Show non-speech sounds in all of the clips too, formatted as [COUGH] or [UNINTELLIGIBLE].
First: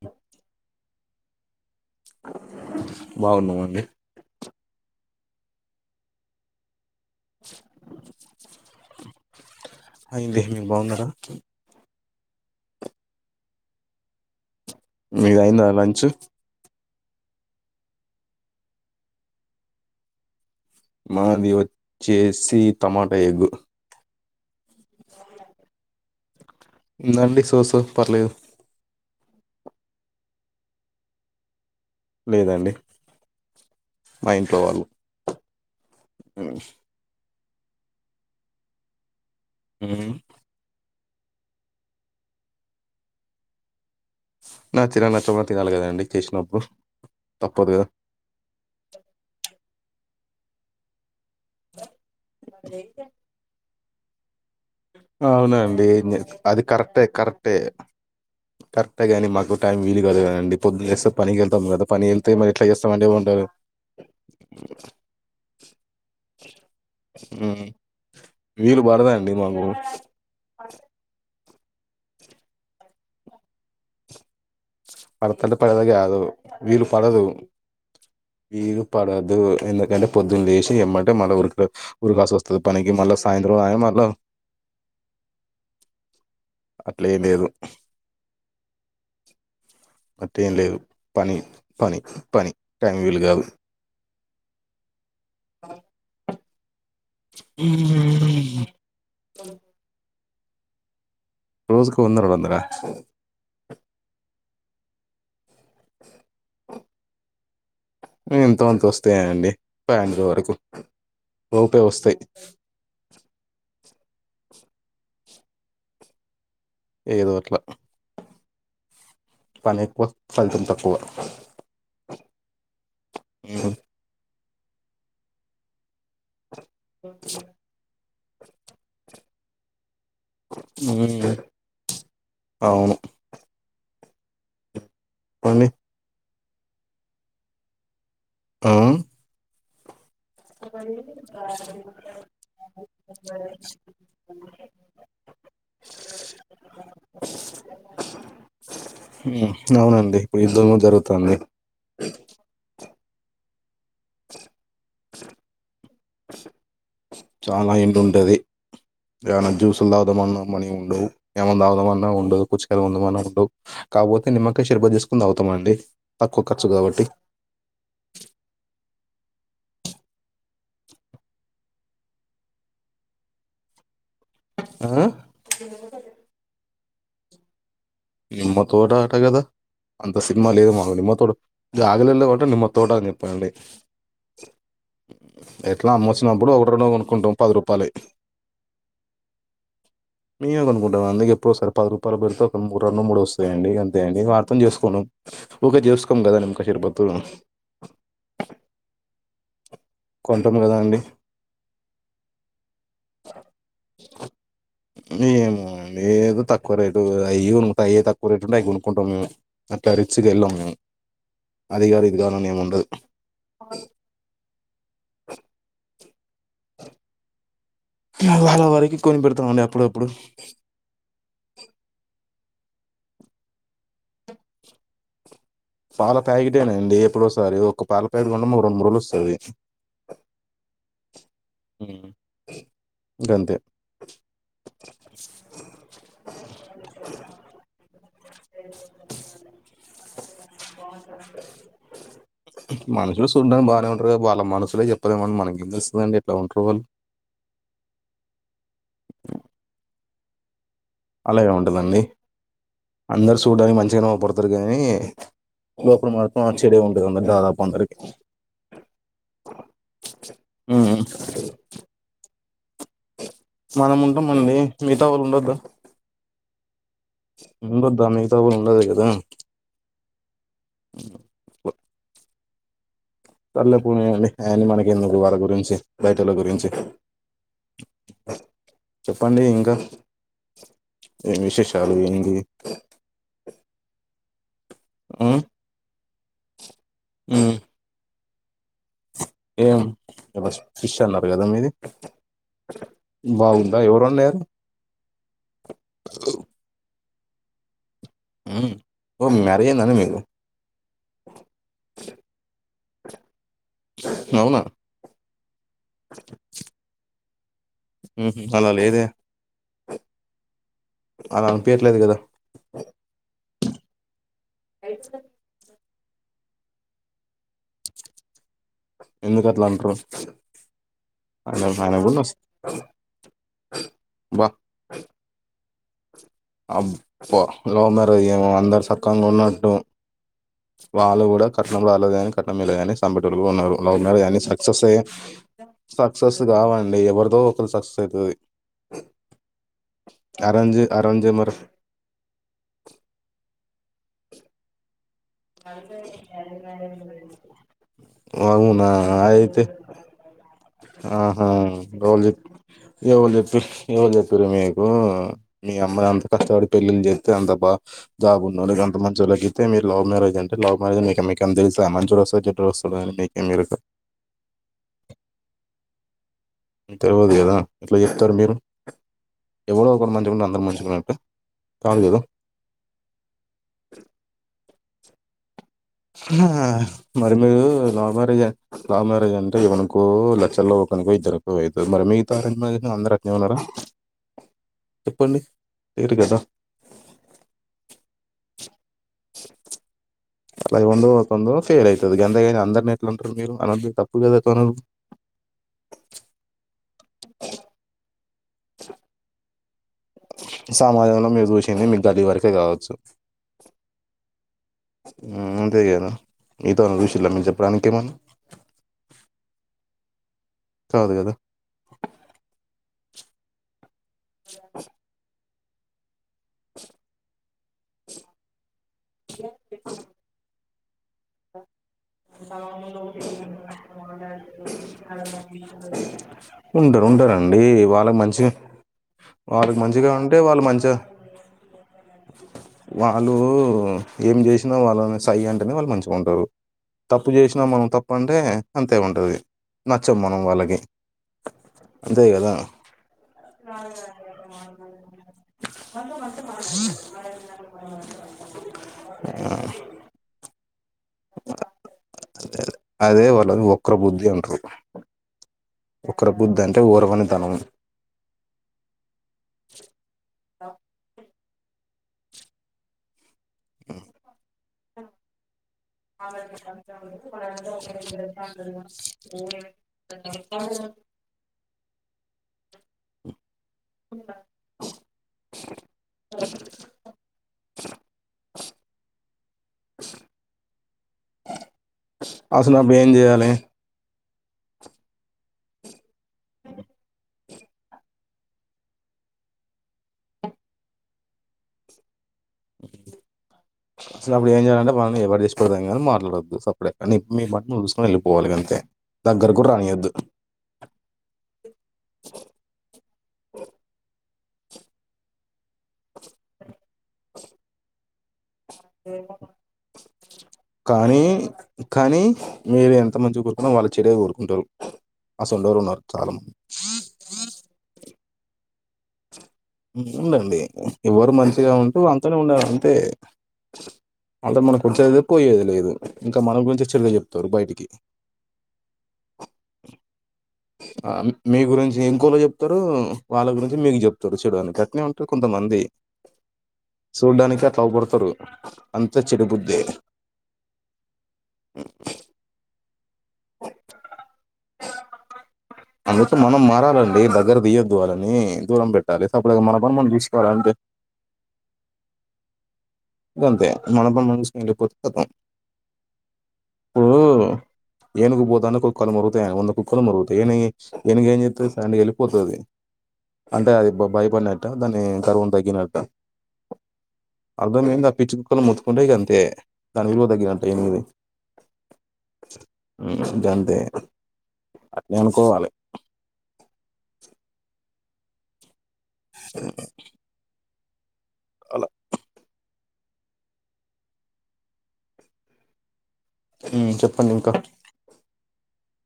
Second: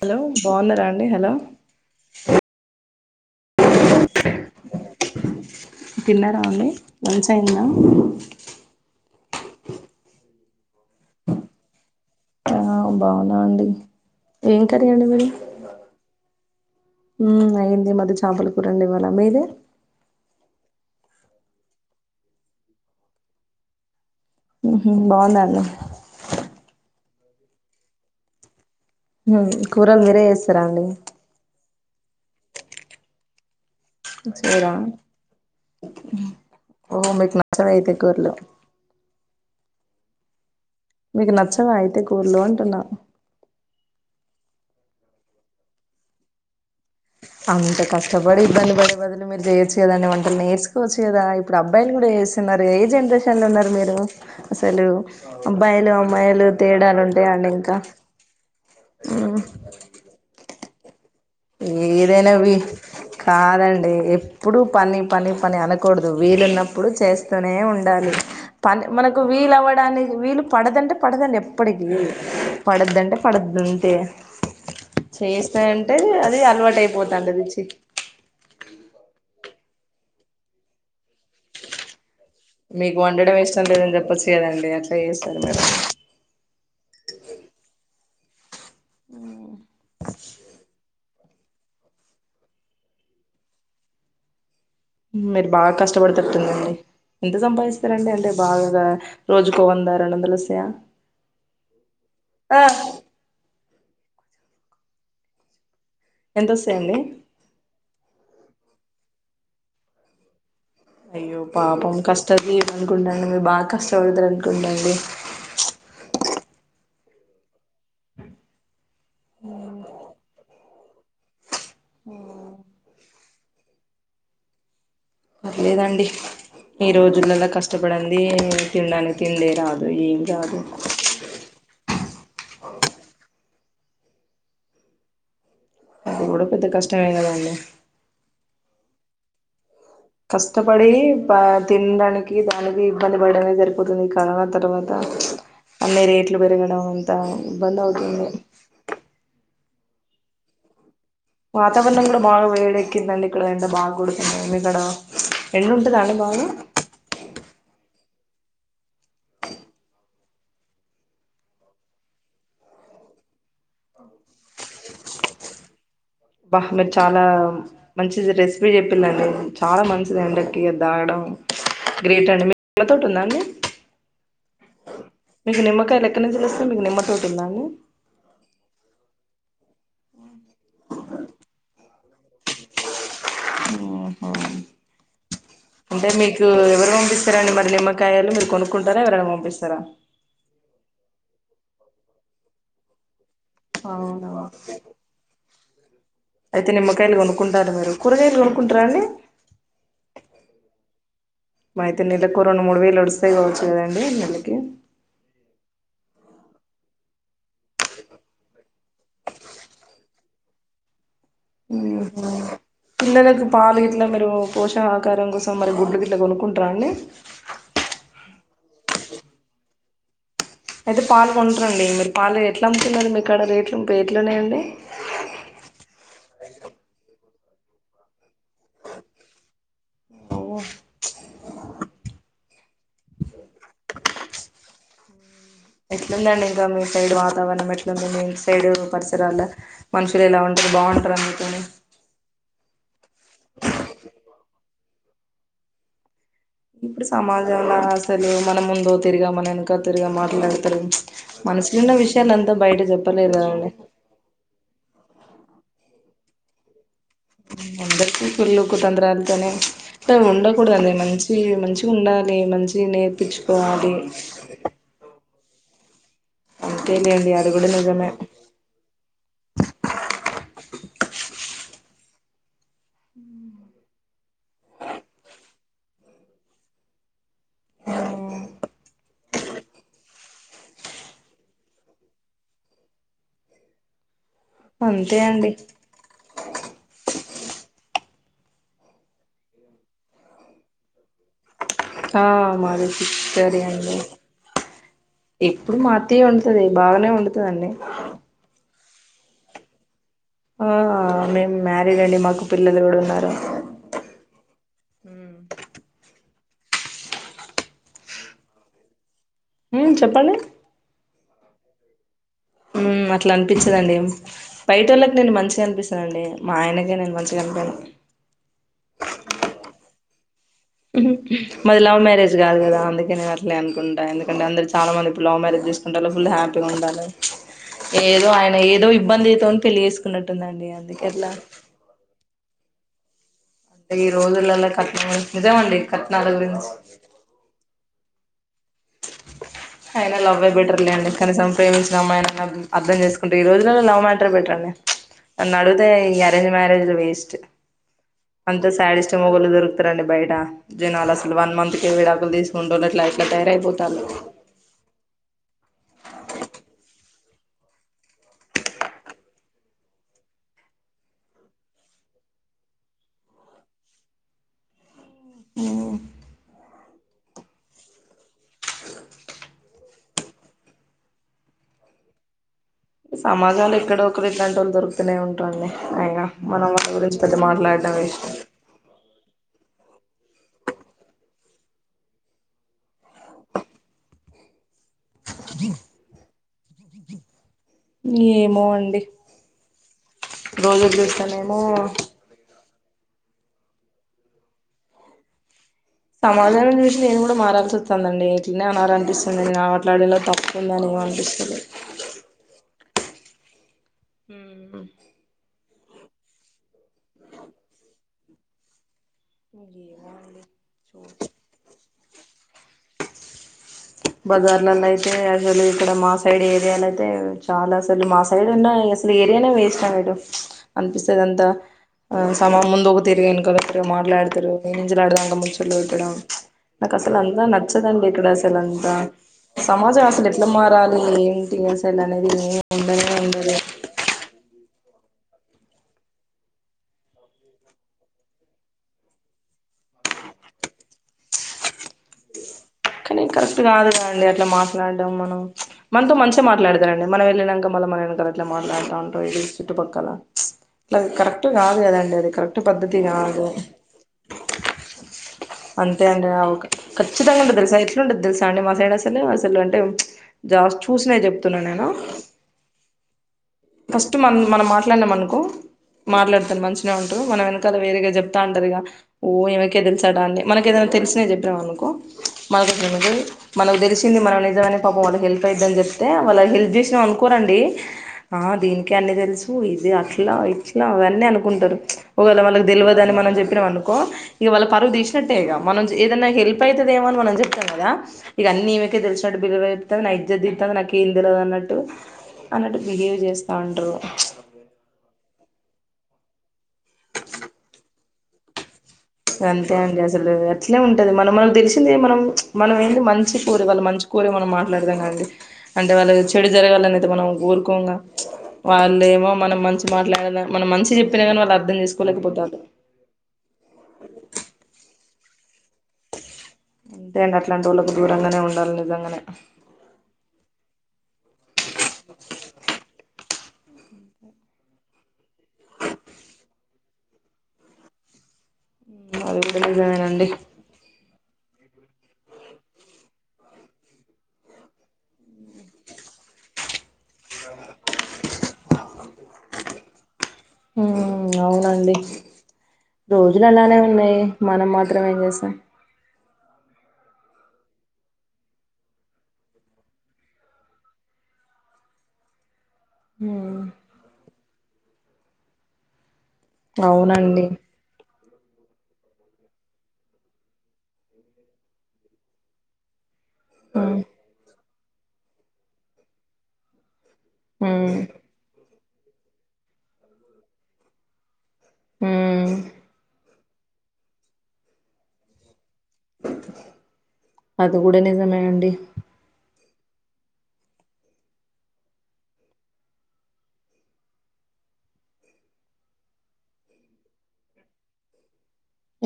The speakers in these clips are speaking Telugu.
హలో బాగున్నారా అండి హలో బాగున్నమండి తిన్నారా అండి లంచ్ అయంద అయింది మీరు బాగున్నారా ఆ బాగున్నామ్ అండి ఏం మీదయిందా లంచ్ హ్మ్మ్ అయింది మాది చేపల కూరండి ఇవాళ మీది మాది వచ్చేసి టమాటా ఎగ్గు హ్మ్మ్ బాగుందన్న ఉందండి సో సో పర్లేదు హ్మ్మ్ కూరలు మీరే చేస్తారా అండి లేదండి మా మీరు ఇంట్లో చేయరా వాళ్ళు హ్మ్మ్ ఓ మీక్ నచవైతే కూర్లు హ్మ్మ్ మీకు నచ్చగా అయితే కూర్లు అంటున్నా నాకు తిన నచ్చబుద్ధి కలగాలి కదండి చేసినప్పుడు తప్పదు అంత కదా కష్టపడి ఇబ్బంది పడే బదులు మీరు చేయొచ్చు కదాండడి వంటలు నేర్చుకోచ్చుదా ఇప్పుడు అబ్బాయిలు కూడా వస్తున్నారు ఏ జనరేషన్ లో ఉన్నారు మీరు అసలు అవునా అండి అబ్బాయిలు అమ్మాయిలు అది తేడాలు కరెక్టే ఉంటాయా అండి కరెక్టే ఇంకా కరెక్టే కాని మాకు టైం వీలు కదు కదండి ప ఏదైనా ఏమంటారు కాదండి ఎప్పుడు పని పని పని అనకూడదు వీలున్నప్పుడు చేస్తూనే మ్మ్. ఉండాలి వీలు పని మనకు పడదండి వీల మాకు అవ పడానికి వీళ్ళు పడదంటే పడదండి ఎప్పటికి పడద్దంటే పడదుంటే చేస్తాం ద వీలు పడదు వీరు పడదు ద్ ఎందుకంటే పొద్దున్న లేసి ఇమ్మంటే మన రుకు మీకు వండడం ఇష్టం లేదని చెప్పొచ్చు కదండి అట్లా చేస్తారు మరు అట్లేం లేదు మ్ అట్టెం లేదు పన్ పని పని టైం వీలు కాదు మీరు బాగా కష్టపడతారు తుందండీ ఎంత సంపాదిస్తారండి అంటే బాగా రోజుకు వంద రెండు వందల చ్చయా రోజుకు వందరు వందరా ఎంతొస్తాయండి ఎంతో అంత వస్తాయా అండి ఫ్యాండర్ వరకు అయ్యో లోపే పాపం వస్తాయి కష్ట జీవి అనుకుంటను మీరు బాగా కష్టపడతారు అనుకుంట అండి ఏదో అట్లా పని ఎక్కువ ఫలితం తక్కువ ఓహ్ పర్లేదండి ఈ రోజులలా కష్టపడిడి తినడానికి కిందే రాదు ఏం రాదు హ్మ్ అవును పండి ఆది కూడా పెద్ద కష్టం యే కదండి ఆ కష్టపడి ప తినడానికి దానికి కనపడడమే జరిపోతుంది కనా తర్వాత అన్ని రేట్లు పెరగడం అంతా ఇబ్బంది అవుతుంది. అవునండి ఇప్పుడు, యుద్ధము జరుగు. వాతావరణం కూడ బాగా వేడే. తగ్గిదండి ఇక్కడ ఎంట బాగా కొడుతోంది ఇక్కడ ఎండు ఉంటద అండి బాగా. చాలా ఎండు ఉంటది ఏమైనా జ్యూసులు దాగుదమన్నా మనీ ఉండవు ఏమన్నా దాగుదమన్న ఉండదు పుచకాయలు కొందమన్నా ఉండవు కాకపోతే నిమ్మకాయ షేర్పతి చేసుకోని తాగుతామండి. తక్కువ అబ్బా ఖర్చు నాకు కాబట్టి చాలా మంచి రెసిపీ చెపి. పిల్లలు చాలా మంచిది అందరికి అది తాగడం గ్రేట్ అండి మీ పూలతోట ఉందా అండి. ఆ మీకు నిమ్మకాయలు ఎక్కనుంచి తెస్తావ్ మీకు నిమ్మ. తోటుఅండి. నిమ్మ తోట ఆట గద అనిపిస్. [UNINTELLIGIBLE] ఆన్లైన్లో కొట్టండి మా తోట అనీ. ఎట్లా అమ్మ అంటే మీకూ, వచ్చినప్పుడు ఒకటి రెండో ఎవరు కొనుక్కుంటాం పంపిస్తారండి పది మరి రూపాయలు నిమ్మకాయలు, మీరు కొనుక్కుంటారా ఎవరైనా పంపిస్తారా. మేము అందుకే ఎప్పుడో ఒకసరి పాది రూపాలకు పెడసె కొనుకు. రొండు మూడుస్. లేండి అంతే అండి అవునా నువు అర్థం చేసుకోను. ఒక జ్యూస్. అయితే నిమ్మకాయలు కొనుక్కుంటారు మీరు కూరగాయలు కొనుక్కుంట్ర అండి. కొంటాం కదా అండి అయితే నెలకు ఓ రెండు మూడు వేలు ఒడుస్తాయి కావచ్చు కదండి నెలకి. ఏమో అండి ఏదో తక్కువ రేటు అయి ఉంటాయి తక్కువ రేటు ఉంటే అవి కొనుక్కుంటాం మే అట్ల రిచ్ గా ఎళ్ళాం మేము. అది గాని ఇది గాని అని ఏమి ఉండదు పిల్లలకి పాలు గిట్ల మీరు. పోషణ ఆకారం కోసం మరి గుడ్లు వి. అట్ల కొనుకుంట్ర అండి. వాళ్ళ వరకి కొని పెడతాం అండి అప్పుడప్పుడు. అయితే పాలు కొంటరండి మరి. ఆలు ఎట్ల అమ్ముతున్నరు మీకడ రేట్లు ఎట్లున్నాయండి. పాల ప్యాకెటేనండి ఎప్పుడు వొస్. సరే ఒక్క పాల్. రెండు మూడు రోజులు ఒస్తది. గంతే. ఎట్లుందండి ఇంకా మీ సైడ్ వాతావరణం ఎట్లుంది అండి. సైడ్ పరిసరాళ్ళ మనుషులు ఎలా ఉంటారు బాటరా మీతోని. [INAUDIBLE] మనషులు సూడానికి బానే ఉంటారు కానీ వాళ్ళ మనసు. నువే చెప్పాలొవన్ మనకి [UNINTELLIGIBLE] ఇప్పుడు సమాజంలో అసలు మన ముందు తిరిగం మన ఎనకల తిరిగం మాట్లాడి అలా ఏం ఉంటదండి, బయట చెప్పలేరు అందరు కదండి సూడ్డానికి మంచివనే అవ్ పడతారు కానీ లోపాల మాత్రం చెడే ఉం అందరికీ కుళ్ళు కుతంత్రాలతోనే సం ఉండకూడదండి మ్మ్ మంచీ మంచిగా ఉండాల్. లే మంచి నేర్పించుకోవాలి మనం ఉంటంమండి, మితా వాళ్ళు ఉండోద్ద అంతేలేండి అది కూడా ఉంగద్ద నిజమే మిగతావొ ఉండాది కదా. అ సర్లే పోనియండి అయిన్ని మనకెందుకు వాల గురించి బయటల గురించి ఆ చెప్పండి ఇంకా, ఏం విశేషాలు ఏంది. అంతే మ్మ్ అండి. మ్మ్ ఏం బస్ ఫిస్ అన్నారు కదా మీది ఆ మాది ఫిష్ కర్రీ బాగుందా అండి, ఎవరు వండారు ఎప్పుడు మా అత్తయ్య వండుతది బాగానే వండు తాన్ని హు, ఓ మ్యరేజ్ ఐందని మీకు ఆ మేమ్ మ్యారీడ్ అండి, మాకు పిల్లలు కూడా ఉన్నారు. ఔనా ఉహ్, అలా లేదె ఉమ్ చెప్పండి అలా అనిపియ్ ట్లేదు కదా. ఉ, అట్ల అనిపించదండి బయటొళ్ళక్ నేను మంచిగా అనిపిస్ అండి మా ఆయనకే నేను మంచిగా అనిపెను. ఎందుకు అట్ల అంట్రు మాది లవ్ మ్యారేజ్ కాదు కదా అందుకే నేన్ అట్లే అనుకుంటా ఎందుకంటే బా అందరు చాలా మంది ఇప్పుడు లవ్ మ్యారేజ్ చేస్ ఉంట లు ఫుల్ హ్యాపీగా ఉంటాలు, అబ్బా లవ్ మ్యారేజ్ ఏదో ఏమో ఆయన అందరు ఏదో సక్కంగా ఇబ్బందితోన్ ఉన్నట్టు పెళ్లి చేసుకున్నట్టుందండి. అందుకే అట్ల వాళ్ళు కూడా కట్నం రాలేదు కాని కట్నం మీద అనె సంబడ్ ఉన్నారు లవ్ మ్యారేజ్ అన్ని రోజులలో సక్సెస్ అయ్యి, కట్నం నిజమండి కట్నాల సక్సెస్ గురించి కావండి ఎవరిదో ఒకరు సక్సె సదువి ఐనా లవ్ బెట్టేర్ లేండి. మరి కనీసం ప్రేమించిన అమ్మాయైన అద్ అర్థం చేసుకుంటే ఈ రోజు ఇల్లల్లో లవ్ మాట్రే బెట్రర్ అండి. నన్ను అడిగితే ఈ అరేంజ్ మ్యారేజ్లు వేస్ట్ [INAUDIBLE] అంత అవునా శాడిస్ట్ మొగోళ్ళు అయితే దొరుకుతారండి బయట జనాలు అసలు ఆహా వన్ మంత్కే విడాకులు ఎవళు చె తీసుకుంటోళ్ళు అట్లా ఇట్లా ఎవరు తయారైపోతాళ్ళు చెప్పిండ్రు మీకు మీ అమ్మను ఎంత కష్టపడి పెళ్ చెస్తే అంత బా జాబ్ ఉండేఒడికి అంత మంచోలకిస్తే మీరు లవ్ మ్యారేజ్ ంటే లవ్ మ్యారేజ్ మీకు మీకుతెళ్స మంచోడు వస్స చెడ్డోడు వస్స డు అని మీకే మీరు ఓ తెలువదు కదా థర్ మీరు ఎవరో ఒకరు మంచిగాంటె అందరు మంచిగాన్నట్టు కాదు కదా సమాదాలు ఎక్కడో ఒకరు ఇట్లాంటోల్లు దొరుకు తనే ఉంటారులే హుమ్ మరి మీరు love waste marriage love marriage అంటే ఇవను కు లచ్చల్లో ఓకనుకో ఇద్దరీ కో అయితది మరి మీగత అరేంజ్మెంట్ మ్యారేజ్ అందరు అట్ననే ఉన్నారా చెప్పండి లేరు కదా ఏమో అండి అలా రోజులు ఏవందో ఒకంధో చూస్తానేమో ఫేల్ అయితది గంతేగానీ అం ద్ద్ అట్లే ఎట్లాంటారు మీరు అన్నదు తప్పు కదా [INAUDIBLE] సమాజాం చూసి నేను కూడా మారల్సి వస్తుందండి ఇట్లనే అనాల అనిపిస్తుంది కాబా సమాజంలో మీరు చూసింది మీకు గలీ వరకే కావచ్చు ఉమ్ ఉమ్ అంతేగద మీత వాళ్ళని చూసిండ్ర మీరు చెప్పడానికి ఏమన్నా ఏమో అండి కాదు చూడాలి. కదా బజారాలలా నయితే తెలీదు ఇక్కడ మా సైడ్ ఏరియాలోయితే చాలా అసలు మా సైడ్ ఉన్ డాయి [INAUDIBLE] అనిపిస్తదంతా ఆ సమాముందుకు తిరిగి ఇంకా దగ్గరే మా ట్లాడుతారు ఏ గంజలా ఆడదు ముచ్చట్లు పెట్టడం నాకు ఉంటారు అసలు అంతా ఉంటారండి నచ్చదండి వాళ్ళకి ఇక్కడ మంచిగా అసలు అంతా వాళ్ళకి సమాజం మంచిగా అసలు ఉంటే ఎట్లా వాళ్ళు మంచిగా మారాలి ఏంటి అసలు అనేది ఏమి ఉండ వాళ్ళు ఉండదు ఏం చేసినా వాళ్ళని సై అంటేనే వాళ్ళు మంచిగా ఉంటారు తప్పు చేసినా మనం తప్పు అంటే అంతే ఉంటుది నచ్చాం మనం వాళ్ళకి అంతే కదా కరెక్ట్ కాదుగా అండి అట్లా మాట్లాడడం మనం మనతో మంచిగా మాట్లాడతరండి మనం వెళ్ళినాంక మళ్ళీ మన వెనకాల అట్లే మాట్లాడుతాంటార్ ఇ చుట్టుపక్కల అది కరెక్ట్ కాదు కదండి అది కరెక్ట్ పద్ధతి అదే కాదు వాళ్ళ వక్ర బుద్ధి అంటారు అంతే వక్ర అండి బుద్ధి అఓక అంటే ఖచ్చితంగా ఊరవనితనం అండి ద్రస అయి అలుంట తెలుస అండి మాస అయిన అసలు అసలు అంటే జాస్ చూసిన చెప్ న్నా నేనా ఫస్ట్ మన మనం మాట్లాడినాంనుకో మాట్లాడతాను మంచిగా ఉంటూ మనం వెనకదా వేరేగా చెప్తా అంటారు ఇ ఓ ఏమైక తెలుసాడా అని మనక ఏదైనా తెలిసిన చెప్పినాం అనుకో మనకు మనకు తెలిసింది మనం నిజమనే పాపం వాళ్ళకి హెల్ప్ అయిదిని చెప్తే వాళ్ళ హెల్ప్ చేసినాం అనుకోరండి ఆ దీనికి అన్ని తెలుసు ఇది అట్లా ఇట్లా అవన్నీ అనుకుంటారు ఒకవేళ వాళ్ళకి అసలు అప్పుడు ఏం తెలివదుని మనం చేయాలి చెప్పినాం అనుకో ఇక వాళ్ళ పరుగు తీసినట్టే ఇ మనం ఏదన్నా హెల్ అవుతుదేమోని మనం చెప్తాం కదా ఇ అన్ని ఈమక తెలిసినట్టు బిల్లుగా చెప్తుంది నా ఇజ దితుంది నాక ఏం తెలియదు అన్నట్టు అట్ అసలు అప్పుడు ఏం చేయాలంటే వాళ్ని ఎరి చే ధంగా మ మాట్లాడద్దు సపరేట్ కానీ మీ పంటని చసుకనిళ్ళిపోవాలి అంతే దగ్గర కూడా అంతే అండి రానియద్దు అసలు అట్లే ఉంటది మనం మనకు తెలిసింది మనం మనం ఏంది మంచి కోరే వాళ్ళ మంచి కోరి మనం మాట్లాడదాం కాండి అంటే వాళ్ళ చెడు జరగాలని అయితే మనం ఊరుకోగా వాళ్ళేమో మనం మంచి మాట్లాడే మనం మంచి చెప్పినా కానీ వాళ్ళు అర్థం కానీ చేసుకోలేకపోతారు మీరు ఎంత మంచిగా కోరుకున్నా వాళ్ళు చెడే గోరుకుంటరు అసలు డోరున్నార్ తాళం అంతే అండి అట్లాంటోళ్ళకి దూరంగానే ఉండాల్లే జంగానే ఉందండి ఎవరు మంచిగా ఉంటే వాంతోనే ఉండాల అంతే అంత మనం కొచ్చేది పోయేది లేదు ఇంకా మన గురించి చెడుగా చెప్తారు బయటికి అది గూడ నిజమేనండి మీ గురించి ఇంకోళ్ళకి చెప్తారు వాళ్ళ గురించి మీకు జొప్తారు చెడు అని గట్నే ఉంటారు కొంతమంది చూడ్డానికే అట్ల అవుపడతారు అంతే చెడుబుద్దే ఉమ్ అవునండి రోజులు అలానే ఉన్నాయ్ మనం మాత్రం ఏం జేస్తాం అందుతో మనం మారాలండి దగ్గర తీయొద్దు వాళ్ళని దూరం పెట్టాలి సప్పడకా మన పని మనం చూసుకోవాల అంతే ఉమ్ ఇదంతే మనపని మ ఇండిపో [UNINTELLIGIBLE] కథం అవునండి. ఏనుగు పోతాన్న కుక్కలు మొరుగుతాయ వంద కుక్కలు మొరుగుతాయి ఏను ఎనుగేం జేత్తది సైండ్ గా ఎళ్ళిపోతది అంటే అది ఉమ్ భయపడిన దాన్ని గర్వం తగ్గినారట ఉమ్ మే పిచుకులు ము డగా అంతే దాని విలువ తగ్గినంట ఏనిది ఉమ్ అ గంతే అట్నే వనుకోవాలి అదికూడ నిజమేనండి హ్మ్ అలా మ్మ్ చెప్పండి ఇంకా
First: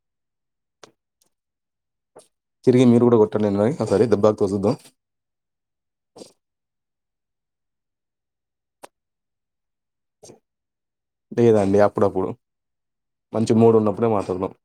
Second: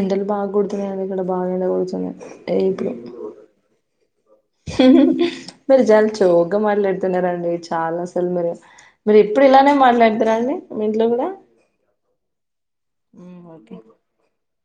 ఎండలు బాగుకొడుతున్నాయ్ కదా ఇక్కడ బాగఎండకొడుతుంది టే తిరిగి ఇప్పుడు మీరు కూడా కొట్టండి మరి ఒకసారి దెబ్బకు తోసుద్దాం మీరు జాల జోక్గా మాట్లాడు తున్నారండి చాలా అసలు మీరు మీరు ఎప్పుడు ఇలానే మాట్లాడుతార అండి మీ ఇంట్లో కూడా లేదండి అప్పుడప్పుడు మ్మ్, మంచి మూడు ఓకే ఉన్నప్పుడే మాట్లాడుదాం